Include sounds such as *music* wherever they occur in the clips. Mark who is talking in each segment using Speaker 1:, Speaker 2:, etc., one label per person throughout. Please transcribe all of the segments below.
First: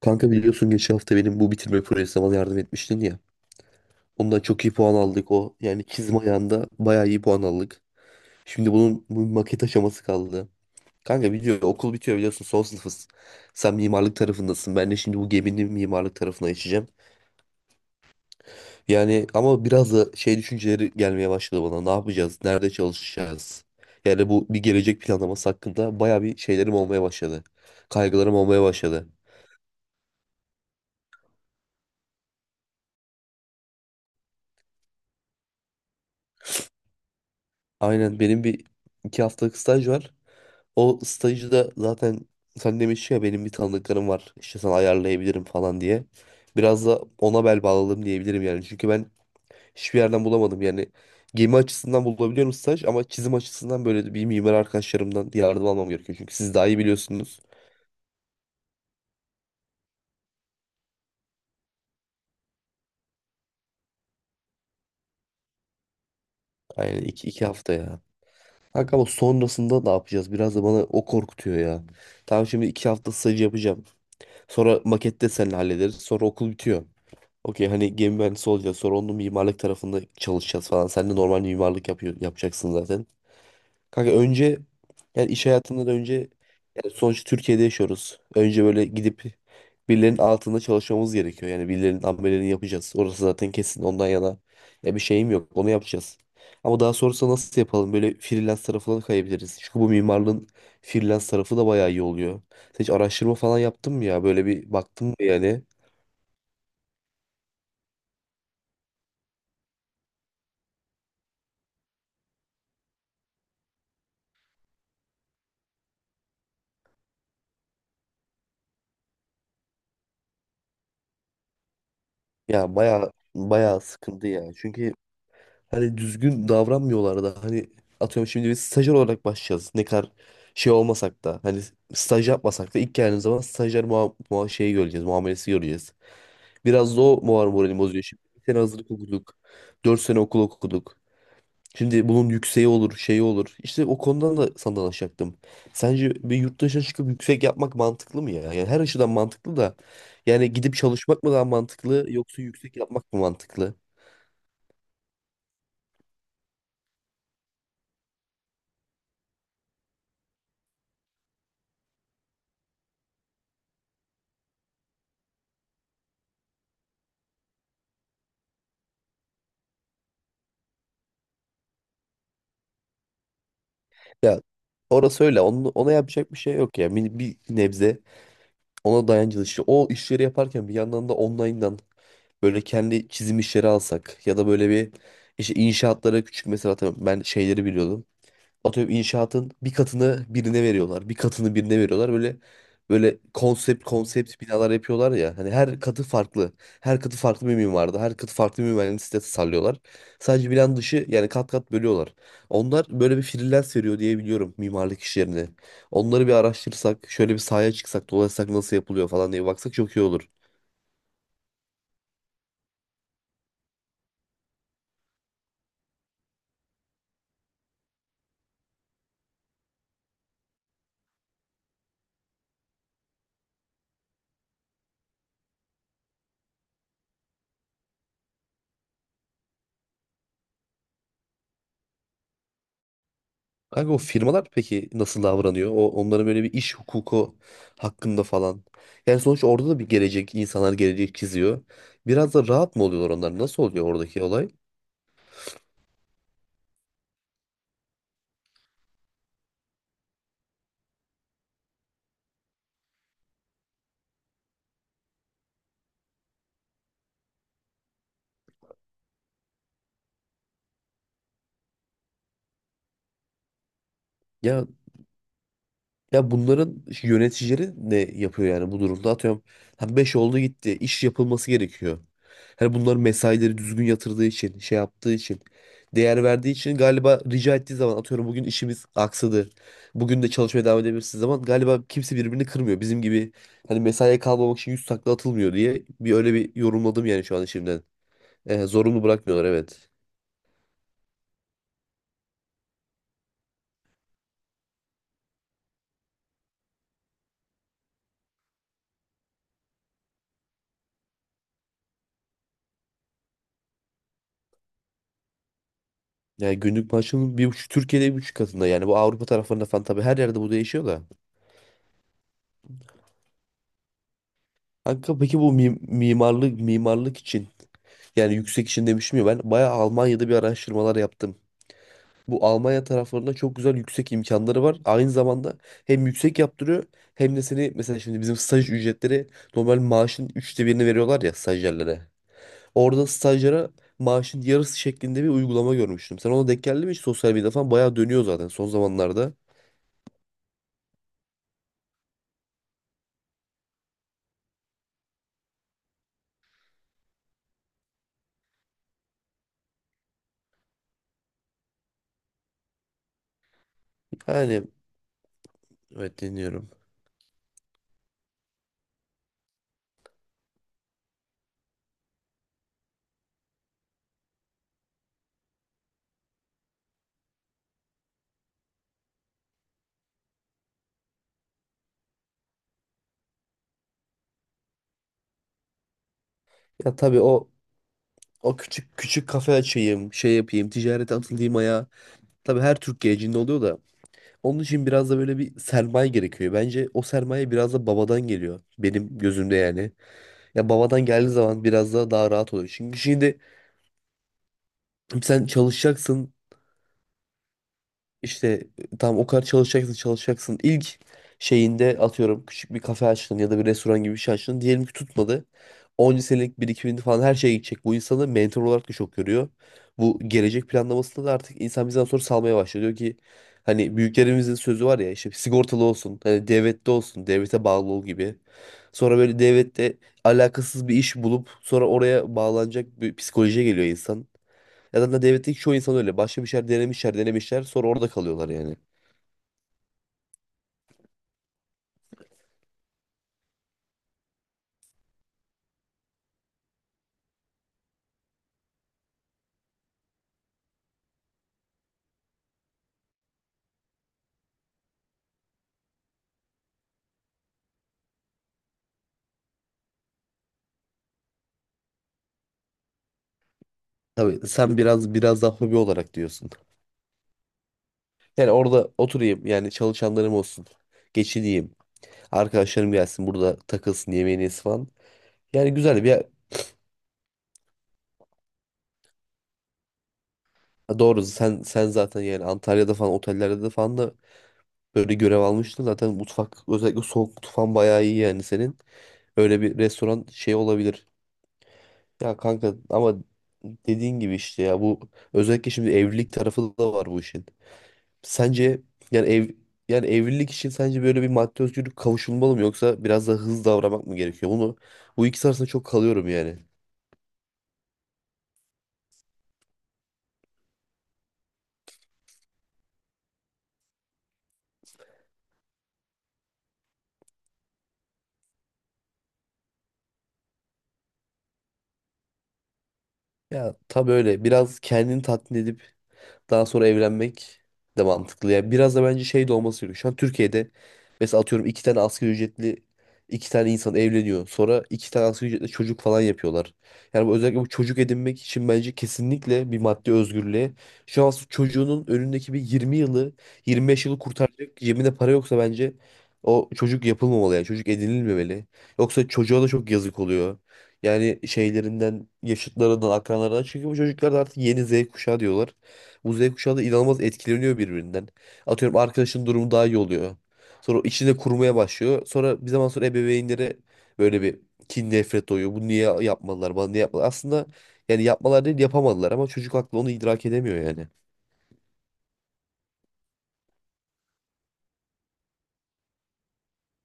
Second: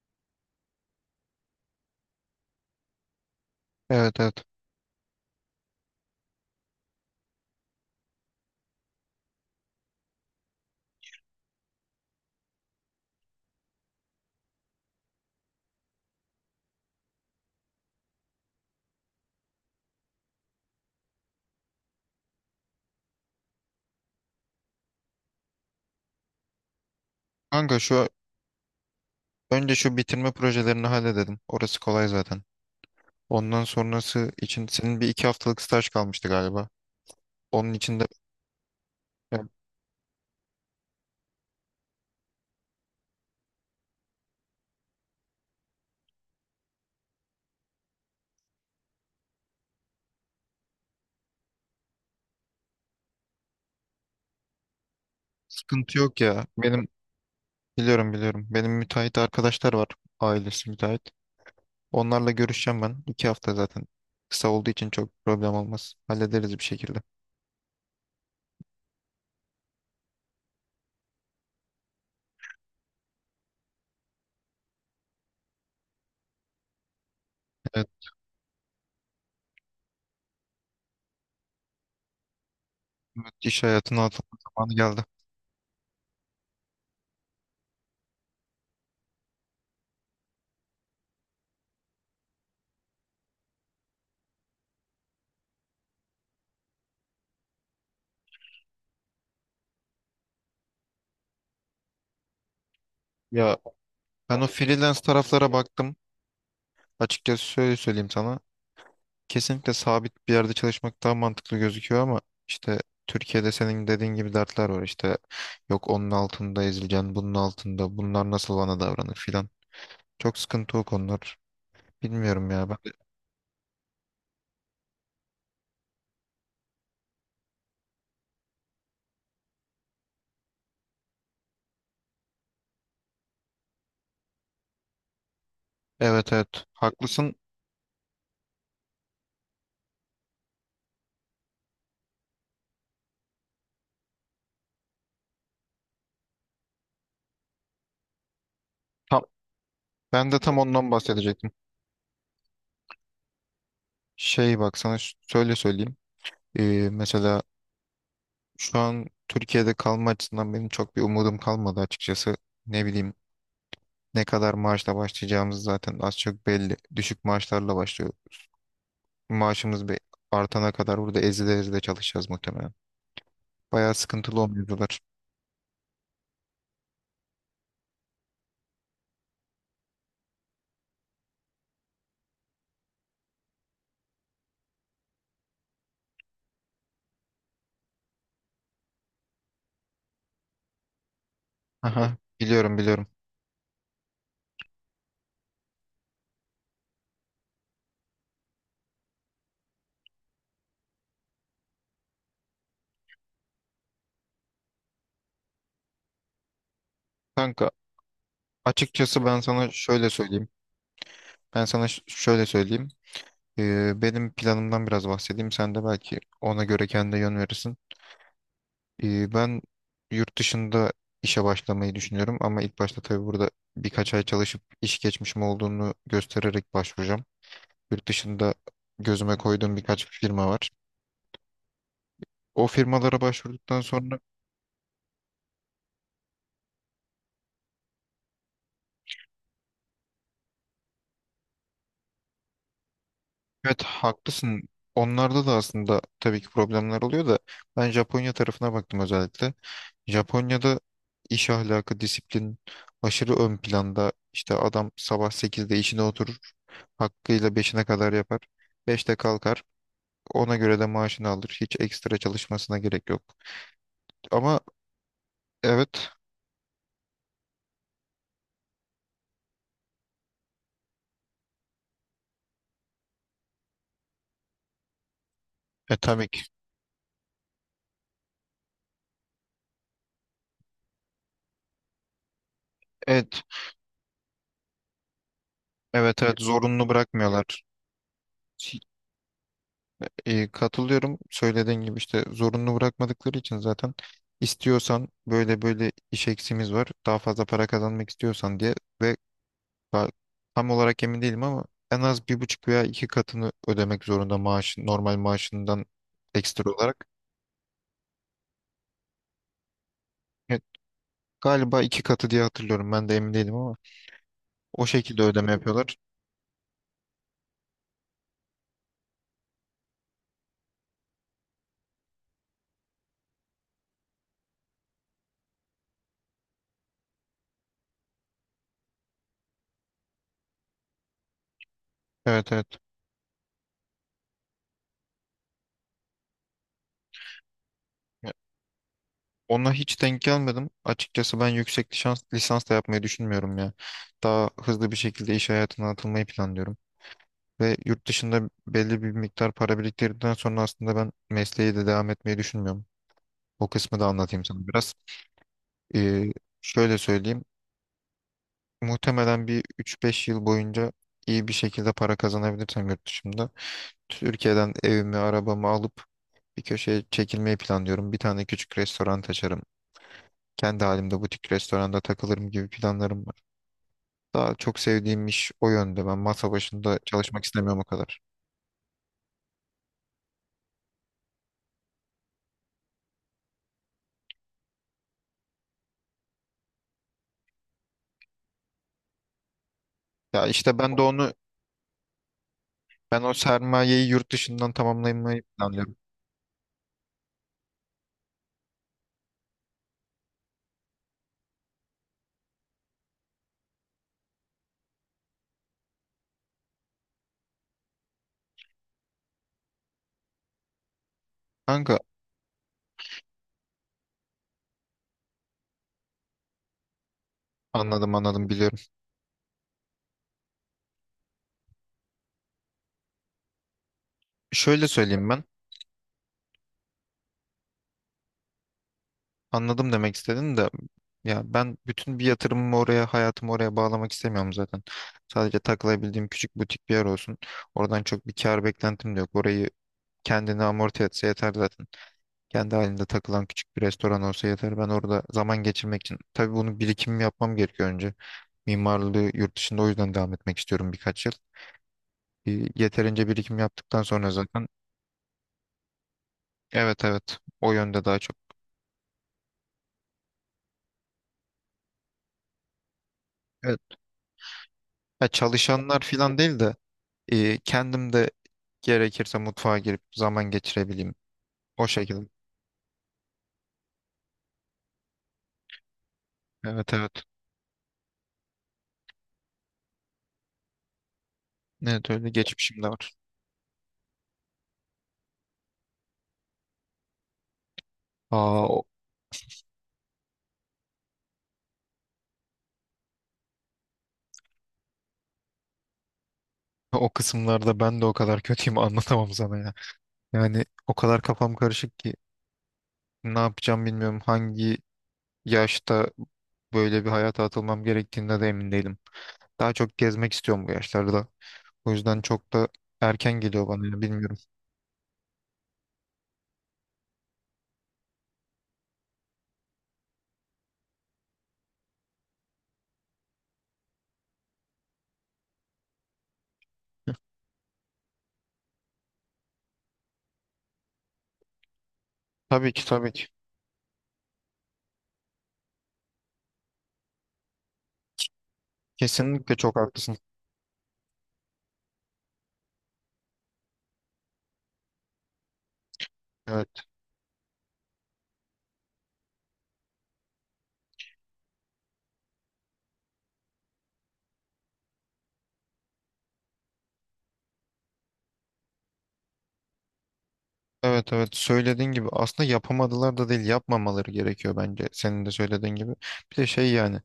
Speaker 1: Kanka biliyorsun geçen hafta benim bu bitirme projesine bana yardım etmiştin ya.
Speaker 2: Evet
Speaker 1: Ondan
Speaker 2: evet.
Speaker 1: çok iyi puan aldık o. Yani çizim ayağında bayağı iyi puan aldık. Şimdi bunun bu maket aşaması kaldı. Kanka biliyor okul bitiyor biliyorsun son sınıfız. Sen mimarlık tarafındasın. Ben de şimdi bu geminin mimarlık tarafına geçeceğim. Yani ama biraz da şey düşünceleri gelmeye başladı bana. Ne yapacağız? Nerede çalışacağız? Yani bu bir gelecek planlaması hakkında bayağı bir şeylerim olmaya başladı.
Speaker 2: Kanka
Speaker 1: Kaygılarım olmaya başladı.
Speaker 2: önce şu bitirme projelerini halledelim. Orası kolay zaten. Ondan sonrası için senin bir iki haftalık staj kalmıştı galiba. Onun içinde
Speaker 1: Aynen benim bir iki
Speaker 2: yani
Speaker 1: haftalık staj var. O stajı da zaten sen demiştin ya benim bir tanıdıklarım var. İşte sana ayarlayabilirim falan diye. Biraz da ona bel bağladım diyebilirim yani. Çünkü ben hiçbir yerden bulamadım yani. Gemi açısından bulabiliyorum staj ama çizim açısından böyle bir mimar arkadaşlarımdan yardım almam
Speaker 2: sıkıntı
Speaker 1: gerekiyor.
Speaker 2: yok
Speaker 1: Çünkü
Speaker 2: ya.
Speaker 1: siz daha iyi biliyorsunuz.
Speaker 2: Biliyorum biliyorum. Benim müteahhit arkadaşlar var. Ailesi müteahhit. Onlarla görüşeceğim ben. İki hafta zaten. Kısa olduğu için çok problem olmaz. Hallederiz bir şekilde.
Speaker 1: Aynen iki hafta ya. Kanka ama sonrasında ne yapacağız? Biraz da bana o korkutuyor ya. Tamam, şimdi iki hafta staj yapacağım. Sonra makette seninle hallederiz. Sonra okul bitiyor. Okey, hani
Speaker 2: Evet,
Speaker 1: gemi mühendisi olacağız. Sonra onun mimarlık tarafında çalışacağız falan. Sen de normal mimarlık yapıyor, yapacaksın zaten.
Speaker 2: evet, iş hayatına
Speaker 1: Kanka
Speaker 2: atılma
Speaker 1: önce
Speaker 2: zamanı geldi.
Speaker 1: yani iş hayatından önce yani sonuçta Türkiye'de yaşıyoruz. Önce böyle gidip birilerinin altında çalışmamız gerekiyor. Yani birilerinin ameliyatını yapacağız. Orası zaten kesin, ondan yana ya bir şeyim yok. Onu yapacağız. Ama daha sonrasında nasıl yapalım? Böyle freelance tarafına da kayabiliriz. Çünkü bu mimarlığın freelance tarafı da bayağı iyi oluyor. Sen hiç araştırma
Speaker 2: Ya
Speaker 1: falan yaptın mı ya?
Speaker 2: ben
Speaker 1: Böyle
Speaker 2: o
Speaker 1: bir
Speaker 2: freelance
Speaker 1: baktın mı
Speaker 2: taraflara
Speaker 1: yani?
Speaker 2: baktım. Açıkçası şöyle söyleyeyim sana. Kesinlikle sabit bir yerde çalışmak daha mantıklı gözüküyor ama işte Türkiye'de senin dediğin gibi dertler var, işte yok onun altında ezileceksin, bunun altında, bunlar nasıl bana davranır filan. Çok sıkıntı o konular. Bilmiyorum ya
Speaker 1: Ya
Speaker 2: ben.
Speaker 1: baya baya sıkıntı ya. Çünkü hani düzgün davranmıyorlar da, hani atıyorum şimdi biz stajyer olarak başlayacağız. Ne kadar şey olmasak da, hani staj yapmasak da ilk geldiğimiz zaman stajyer muha muha şeyi göreceğiz, muamelesi göreceğiz.
Speaker 2: Evet, evet
Speaker 1: Biraz da o
Speaker 2: haklısın.
Speaker 1: moralimi bozuyor. Şimdi bir sene hazırlık okuduk. Dört sene okul okuduk. Şimdi bunun yükseği olur, şeyi olur. İşte o konudan da sana danışacaktım. Sence bir yurt dışına çıkıp yüksek yapmak mantıklı mı ya? Yani her açıdan
Speaker 2: Tam,
Speaker 1: mantıklı da.
Speaker 2: ben de
Speaker 1: Yani
Speaker 2: tam
Speaker 1: gidip
Speaker 2: ondan
Speaker 1: çalışmak mı daha
Speaker 2: bahsedecektim.
Speaker 1: mantıklı, yoksa yüksek yapmak mı mantıklı?
Speaker 2: Şey bak sana şöyle söyleyeyim. Mesela şu an Türkiye'de kalma açısından benim çok bir umudum kalmadı açıkçası. Ne bileyim, ne kadar maaşla başlayacağımız zaten az çok belli. Düşük maaşlarla başlıyor. Maaşımız bir artana kadar burada ezide ezide çalışacağız muhtemelen. Bayağı sıkıntılı
Speaker 1: Ya
Speaker 2: o mevzular.
Speaker 1: orası öyle. Onu, ona yapacak bir şey yok ya. Bir nebze ona dayancılı işte. O işleri yaparken bir yandan da online'dan böyle kendi çizim işleri alsak ya da böyle bir işte inşaatlara küçük, mesela atıyorum ben şeyleri biliyordum, atıyorum inşaatın bir katını birine veriyorlar. Bir katını birine veriyorlar.
Speaker 2: Aha,
Speaker 1: Böyle
Speaker 2: biliyorum biliyorum.
Speaker 1: böyle konsept konsept binalar yapıyorlar ya. Hani her katı farklı. Her katı farklı bir mimarda. Her katı farklı bir mühendislikte sitesi tasarlıyorlar. Sadece binanın dışı, yani kat kat bölüyorlar. Onlar böyle bir freelance veriyor diye biliyorum mimarlık işlerine. Onları bir araştırsak, şöyle bir
Speaker 2: Kanka
Speaker 1: sahaya çıksak, dolaşsak nasıl yapılıyor
Speaker 2: açıkçası
Speaker 1: falan
Speaker 2: ben
Speaker 1: diye
Speaker 2: sana
Speaker 1: baksak çok iyi
Speaker 2: şöyle
Speaker 1: olur.
Speaker 2: söyleyeyim. Ben sana şöyle söyleyeyim. Benim planımdan biraz bahsedeyim. Sen de belki ona göre kendine yön verirsin. Ben yurt dışında işe başlamayı düşünüyorum ama ilk başta tabii burada birkaç ay çalışıp iş geçmişim olduğunu göstererek başvuracağım. Yurt dışında gözüme koyduğum birkaç firma var. O firmalara başvurduktan
Speaker 1: Kanka, o
Speaker 2: sonra...
Speaker 1: firmalar peki nasıl davranıyor? O onların böyle bir iş hukuku hakkında falan. Yani sonuçta orada da bir gelecek, insanlar gelecek çiziyor. Biraz da rahat mı oluyorlar onlar? Nasıl
Speaker 2: Evet,
Speaker 1: oluyor oradaki olay?
Speaker 2: haklısın. Onlarda da aslında tabii ki problemler oluyor da ben Japonya tarafına baktım özellikle. Japonya'da iş ahlakı, disiplin aşırı ön planda. İşte adam sabah sekizde işine oturur. Hakkıyla beşine kadar yapar. Beşte kalkar. Ona göre de maaşını alır. Hiç ekstra çalışmasına gerek yok. Ama
Speaker 1: Ya
Speaker 2: evet,
Speaker 1: Ya bunların yöneticileri ne yapıyor yani bu durumda? Atıyorum hani 5 oldu, gitti. İş yapılması gerekiyor. Hani bunlar mesaileri düzgün yatırdığı için, şey yaptığı için, değer
Speaker 2: tabii ki.
Speaker 1: verdiği için galiba rica ettiği zaman atıyorum, bugün işimiz aksadı. Bugün de çalışmaya devam edebilirsiniz zaman galiba kimse birbirini kırmıyor. Bizim gibi
Speaker 2: Evet,
Speaker 1: hani mesaiye kalmamak için yüz takla atılmıyor diye bir
Speaker 2: evet,
Speaker 1: öyle
Speaker 2: evet,
Speaker 1: bir
Speaker 2: zorunlu
Speaker 1: yorumladım yani şu an
Speaker 2: bırakmıyorlar.
Speaker 1: şimdiden. Zorunlu bırakmıyorlar, evet.
Speaker 2: E, katılıyorum. Söylediğin gibi işte zorunlu bırakmadıkları için zaten istiyorsan böyle böyle iş eksimiz var. Daha fazla para kazanmak istiyorsan diye. Ve ba- tam olarak emin değilim ama en az bir buçuk veya iki katını ödemek zorunda maaşın, normal maaşından
Speaker 1: Yani
Speaker 2: ekstra
Speaker 1: günlük
Speaker 2: olarak.
Speaker 1: maaşının bir buçuk, Türkiye'de bir buçuk katında yani, bu Avrupa taraflarında falan tabii her yerde bu
Speaker 2: Evet,
Speaker 1: değişiyor da.
Speaker 2: galiba iki katı diye hatırlıyorum. Ben de emin değilim ama o
Speaker 1: Kanka
Speaker 2: şekilde
Speaker 1: peki
Speaker 2: ödeme
Speaker 1: bu mi-
Speaker 2: yapıyorlar.
Speaker 1: mimarlık mimarlık için, yani yüksek için demiştim ya, ben bayağı Almanya'da bir araştırmalar yaptım. Bu Almanya taraflarında çok güzel yüksek imkanları var. Aynı zamanda hem yüksek yaptırıyor hem de seni, mesela şimdi bizim staj ücretleri normal maaşın üçte birini veriyorlar ya stajyerlere.
Speaker 2: Evet evet.
Speaker 1: Orada stajyere maaşın yarısı şeklinde bir uygulama görmüştüm. Sen ona denk geldi mi hiç? Sosyal medyada falan bayağı dönüyor
Speaker 2: Ya,
Speaker 1: zaten son zamanlarda.
Speaker 2: ona hiç denk gelmedim. Açıkçası ben yüksek lisans, lisans da yapmayı düşünmüyorum ya. Daha hızlı bir şekilde iş hayatına atılmayı planlıyorum. Ve yurt dışında belli bir miktar para biriktirdikten sonra aslında ben mesleği de devam etmeyi düşünmüyorum. O kısmı da anlatayım
Speaker 1: Yani
Speaker 2: sana biraz.
Speaker 1: evet,
Speaker 2: Ee,
Speaker 1: dinliyorum.
Speaker 2: şöyle söyleyeyim. Muhtemelen bir 3-5 yıl boyunca iyi bir şekilde para kazanabilirsem yurt dışında. Türkiye'den evimi, arabamı alıp bir köşeye çekilmeyi planlıyorum. Bir tane küçük restoran açarım. Kendi halimde butik restoranda takılırım gibi planlarım var. Daha çok sevdiğim iş o yönde. Ben masa
Speaker 1: Ya
Speaker 2: başında
Speaker 1: tabii
Speaker 2: çalışmak
Speaker 1: o
Speaker 2: istemiyorum o kadar.
Speaker 1: o küçük küçük kafe açayım, şey yapayım, ticarete atılayım ayağa. Tabii her Türk gencinde oluyor da. Onun için biraz da böyle bir sermaye gerekiyor. Bence o sermaye biraz da babadan geliyor. Benim gözümde yani.
Speaker 2: Ya
Speaker 1: Ya
Speaker 2: işte ben
Speaker 1: babadan
Speaker 2: de
Speaker 1: geldiği
Speaker 2: onu...
Speaker 1: zaman biraz da daha rahat oluyor. Çünkü
Speaker 2: Ben o
Speaker 1: şimdi
Speaker 2: sermayeyi yurt dışından tamamlamayı
Speaker 1: sen
Speaker 2: planlıyorum.
Speaker 1: çalışacaksın. İşte tam o kadar çalışacaksın çalışacaksın. İlk şeyinde atıyorum küçük bir kafe açtın ya da bir restoran gibi bir şey açtın. Diyelim ki tutmadı. 10 senelik birikimin falan her şeye gidecek. Bu insanı mentor olarak da çok görüyor. Bu gelecek planlamasında da artık insan
Speaker 2: Kanka
Speaker 1: bizden sonra salmaya başlıyor. Diyor ki hani büyüklerimizin sözü var ya, işte sigortalı olsun. Hani devlette olsun. Devlete bağlı ol
Speaker 2: anladım
Speaker 1: gibi.
Speaker 2: anladım, biliyorum.
Speaker 1: Sonra böyle devlette alakasız bir iş bulup sonra oraya bağlanacak bir psikolojiye geliyor insan.
Speaker 2: Şöyle
Speaker 1: Ya zaten
Speaker 2: söyleyeyim ben.
Speaker 1: devletteki çoğu insan öyle. Başka bir şeyler denemişler, denemişler. Sonra orada kalıyorlar yani.
Speaker 2: Anladım demek istedin de, ya ben bütün bir yatırımımı oraya, hayatımı oraya bağlamak istemiyorum zaten. Sadece takılabildiğim küçük butik bir yer olsun. Oradan çok bir kar beklentim de yok. Orayı kendini amorti etse yeter zaten. Kendi halinde takılan küçük bir restoran olsa yeter. Ben orada zaman geçirmek için. Tabii bunu birikimimi yapmam gerekiyor önce. Mimarlığı yurt dışında o yüzden devam etmek istiyorum birkaç yıl. Yeterince birikim yaptıktan sonra
Speaker 1: Tabii
Speaker 2: zaten...
Speaker 1: sen biraz daha hobi olarak diyorsun.
Speaker 2: Evet evet. O yönde daha çok.
Speaker 1: Yani orada oturayım, yani çalışanlarım olsun. Geçineyim. Arkadaşlarım gelsin, burada
Speaker 2: Evet.
Speaker 1: takılsın, yemeğini yesin falan.
Speaker 2: Ya
Speaker 1: Yani
Speaker 2: çalışanlar
Speaker 1: güzel bir
Speaker 2: falan değil de kendim de gerekirse mutfağa girip zaman geçirebileyim.
Speaker 1: doğru, sen
Speaker 2: O
Speaker 1: sen zaten
Speaker 2: şekilde.
Speaker 1: yani Antalya'da falan otellerde de falan da böyle görev almıştın. Zaten mutfak,
Speaker 2: Evet
Speaker 1: özellikle
Speaker 2: evet.
Speaker 1: soğuk mutfağın bayağı iyi yani senin. Öyle bir restoran şey olabilir.
Speaker 2: Evet, öyle
Speaker 1: Ya kanka
Speaker 2: geçmişim de var.
Speaker 1: ama dediğin gibi işte ya bu, özellikle şimdi evlilik tarafı da var bu işin.
Speaker 2: Aa,
Speaker 1: Sence yani ev, yani evlilik için sence böyle bir maddi özgürlük kavuşulmalı mı, yoksa biraz daha hızlı davranmak mı gerekiyor? Bunu, bu ikisi arasında çok kalıyorum yani.
Speaker 2: o kısımlarda ben de o kadar *laughs* kötüyüm, anlatamam sana ya. Yani o kadar kafam karışık ki ne yapacağım bilmiyorum. Hangi yaşta böyle bir hayata atılmam gerektiğinde de emin değilim. Daha çok gezmek istiyorum bu yaşlarda. O yüzden çok da erken geliyor
Speaker 1: Ya
Speaker 2: bana ya,
Speaker 1: tabii
Speaker 2: bilmiyorum.
Speaker 1: öyle, biraz kendini tatmin edip daha sonra evlenmek de mantıklı. Yani biraz da bence şey de olması gerekiyor. Şu an Türkiye'de mesela atıyorum iki tane asgari ücretli iki tane insan evleniyor. Sonra iki tane asgari ücretli çocuk falan yapıyorlar. Yani bu, özellikle bu çocuk edinmek için bence kesinlikle bir maddi özgürlüğe. Şu an çocuğunun önündeki bir
Speaker 2: Tabii ki,
Speaker 1: 20
Speaker 2: tabii ki.
Speaker 1: yılı 25 yılı kurtaracak cebinde para yoksa bence o çocuk yapılmamalı, yani çocuk edinilmemeli. Yoksa
Speaker 2: Kesinlikle
Speaker 1: çocuğa da
Speaker 2: çok
Speaker 1: çok
Speaker 2: haklısın.
Speaker 1: yazık oluyor. Yani şeylerinden, yaşıtlarından, akranlarından. Çünkü bu çocuklar da artık yeni Z kuşağı diyorlar. Bu Z
Speaker 2: Evet,
Speaker 1: kuşağı da inanılmaz etkileniyor birbirinden. Atıyorum arkadaşın durumu daha iyi oluyor. Sonra o içinde kurmaya başlıyor. Sonra bir zaman sonra ebeveynlere böyle bir kin, nefret doğuyor. Bu niye yapmadılar, bana niye yapmadılar. Aslında yani yapmalar değil, yapamadılar ama çocuk aklı onu idrak edemiyor yani.
Speaker 2: evet, evet. Söylediğin gibi aslında yapamadılar da değil, yapmamaları gerekiyor bence. Senin de söylediğin gibi. Bir de şey yani,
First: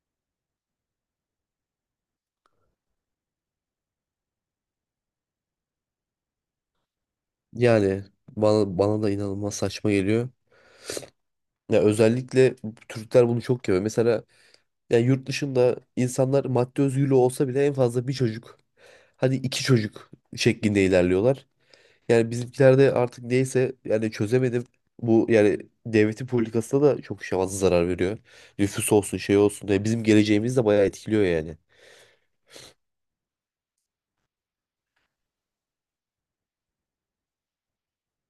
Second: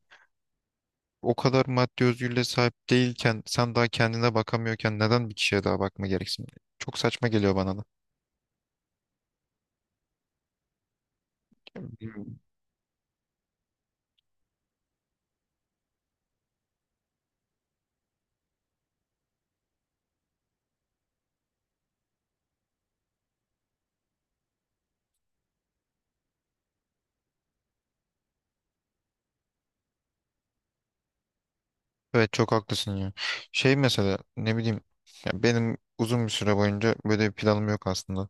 Speaker 2: o kadar maddi özgürlüğe sahip değilken, sen daha kendine bakamıyorken neden bir kişiye daha bakma gereksin? Çok saçma geliyor bana da.
Speaker 1: Yani bana da inanılmaz saçma geliyor. Ya
Speaker 2: Bilmiyorum.
Speaker 1: özellikle Türkler bunu çok yapıyor. Mesela yani yurt dışında insanlar maddi özgürlüğü olsa bile en fazla bir çocuk, hadi iki çocuk şeklinde ilerliyorlar. Yani bizimkilerde artık neyse yani çözemedim. Bu, yani devletin politikasına da çok şey fazla zarar veriyor. Nüfus olsun, şey olsun. Yani bizim geleceğimiz de bayağı etkiliyor yani.
Speaker 2: Evet, çok haklısın ya. Şey mesela, ne bileyim, ya benim uzun bir süre boyunca böyle bir planım yok aslında.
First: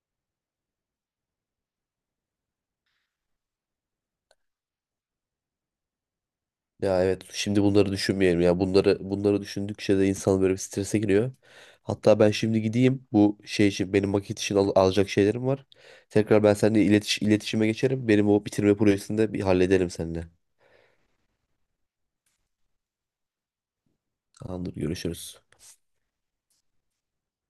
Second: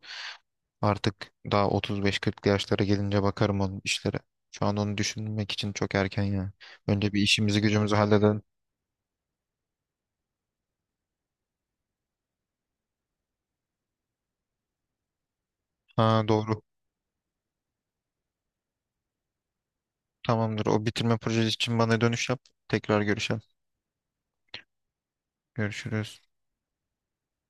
Speaker 2: Artık daha 35-40 yaşlara gelince bakarım onun işlere. Şu an onu düşünmek için çok erken ya.
Speaker 1: Ya
Speaker 2: Önce bir
Speaker 1: evet,
Speaker 2: işimizi
Speaker 1: şimdi bunları
Speaker 2: gücümüzü halledelim.
Speaker 1: düşünmeyelim ya. Bunları düşündükçe de insan böyle bir strese giriyor. Hatta ben şimdi gideyim, bu şey için, benim maket için alacak şeylerim var.
Speaker 2: Ha
Speaker 1: Tekrar ben
Speaker 2: doğru.
Speaker 1: seninle iletişime geçerim. Benim o bitirme projesini de bir hallederim seninle.
Speaker 2: Tamamdır. O bitirme projesi için bana dönüş yap. Tekrar görüşelim.
Speaker 1: Tamamdır, görüşürüz.
Speaker 2: Görüşürüz.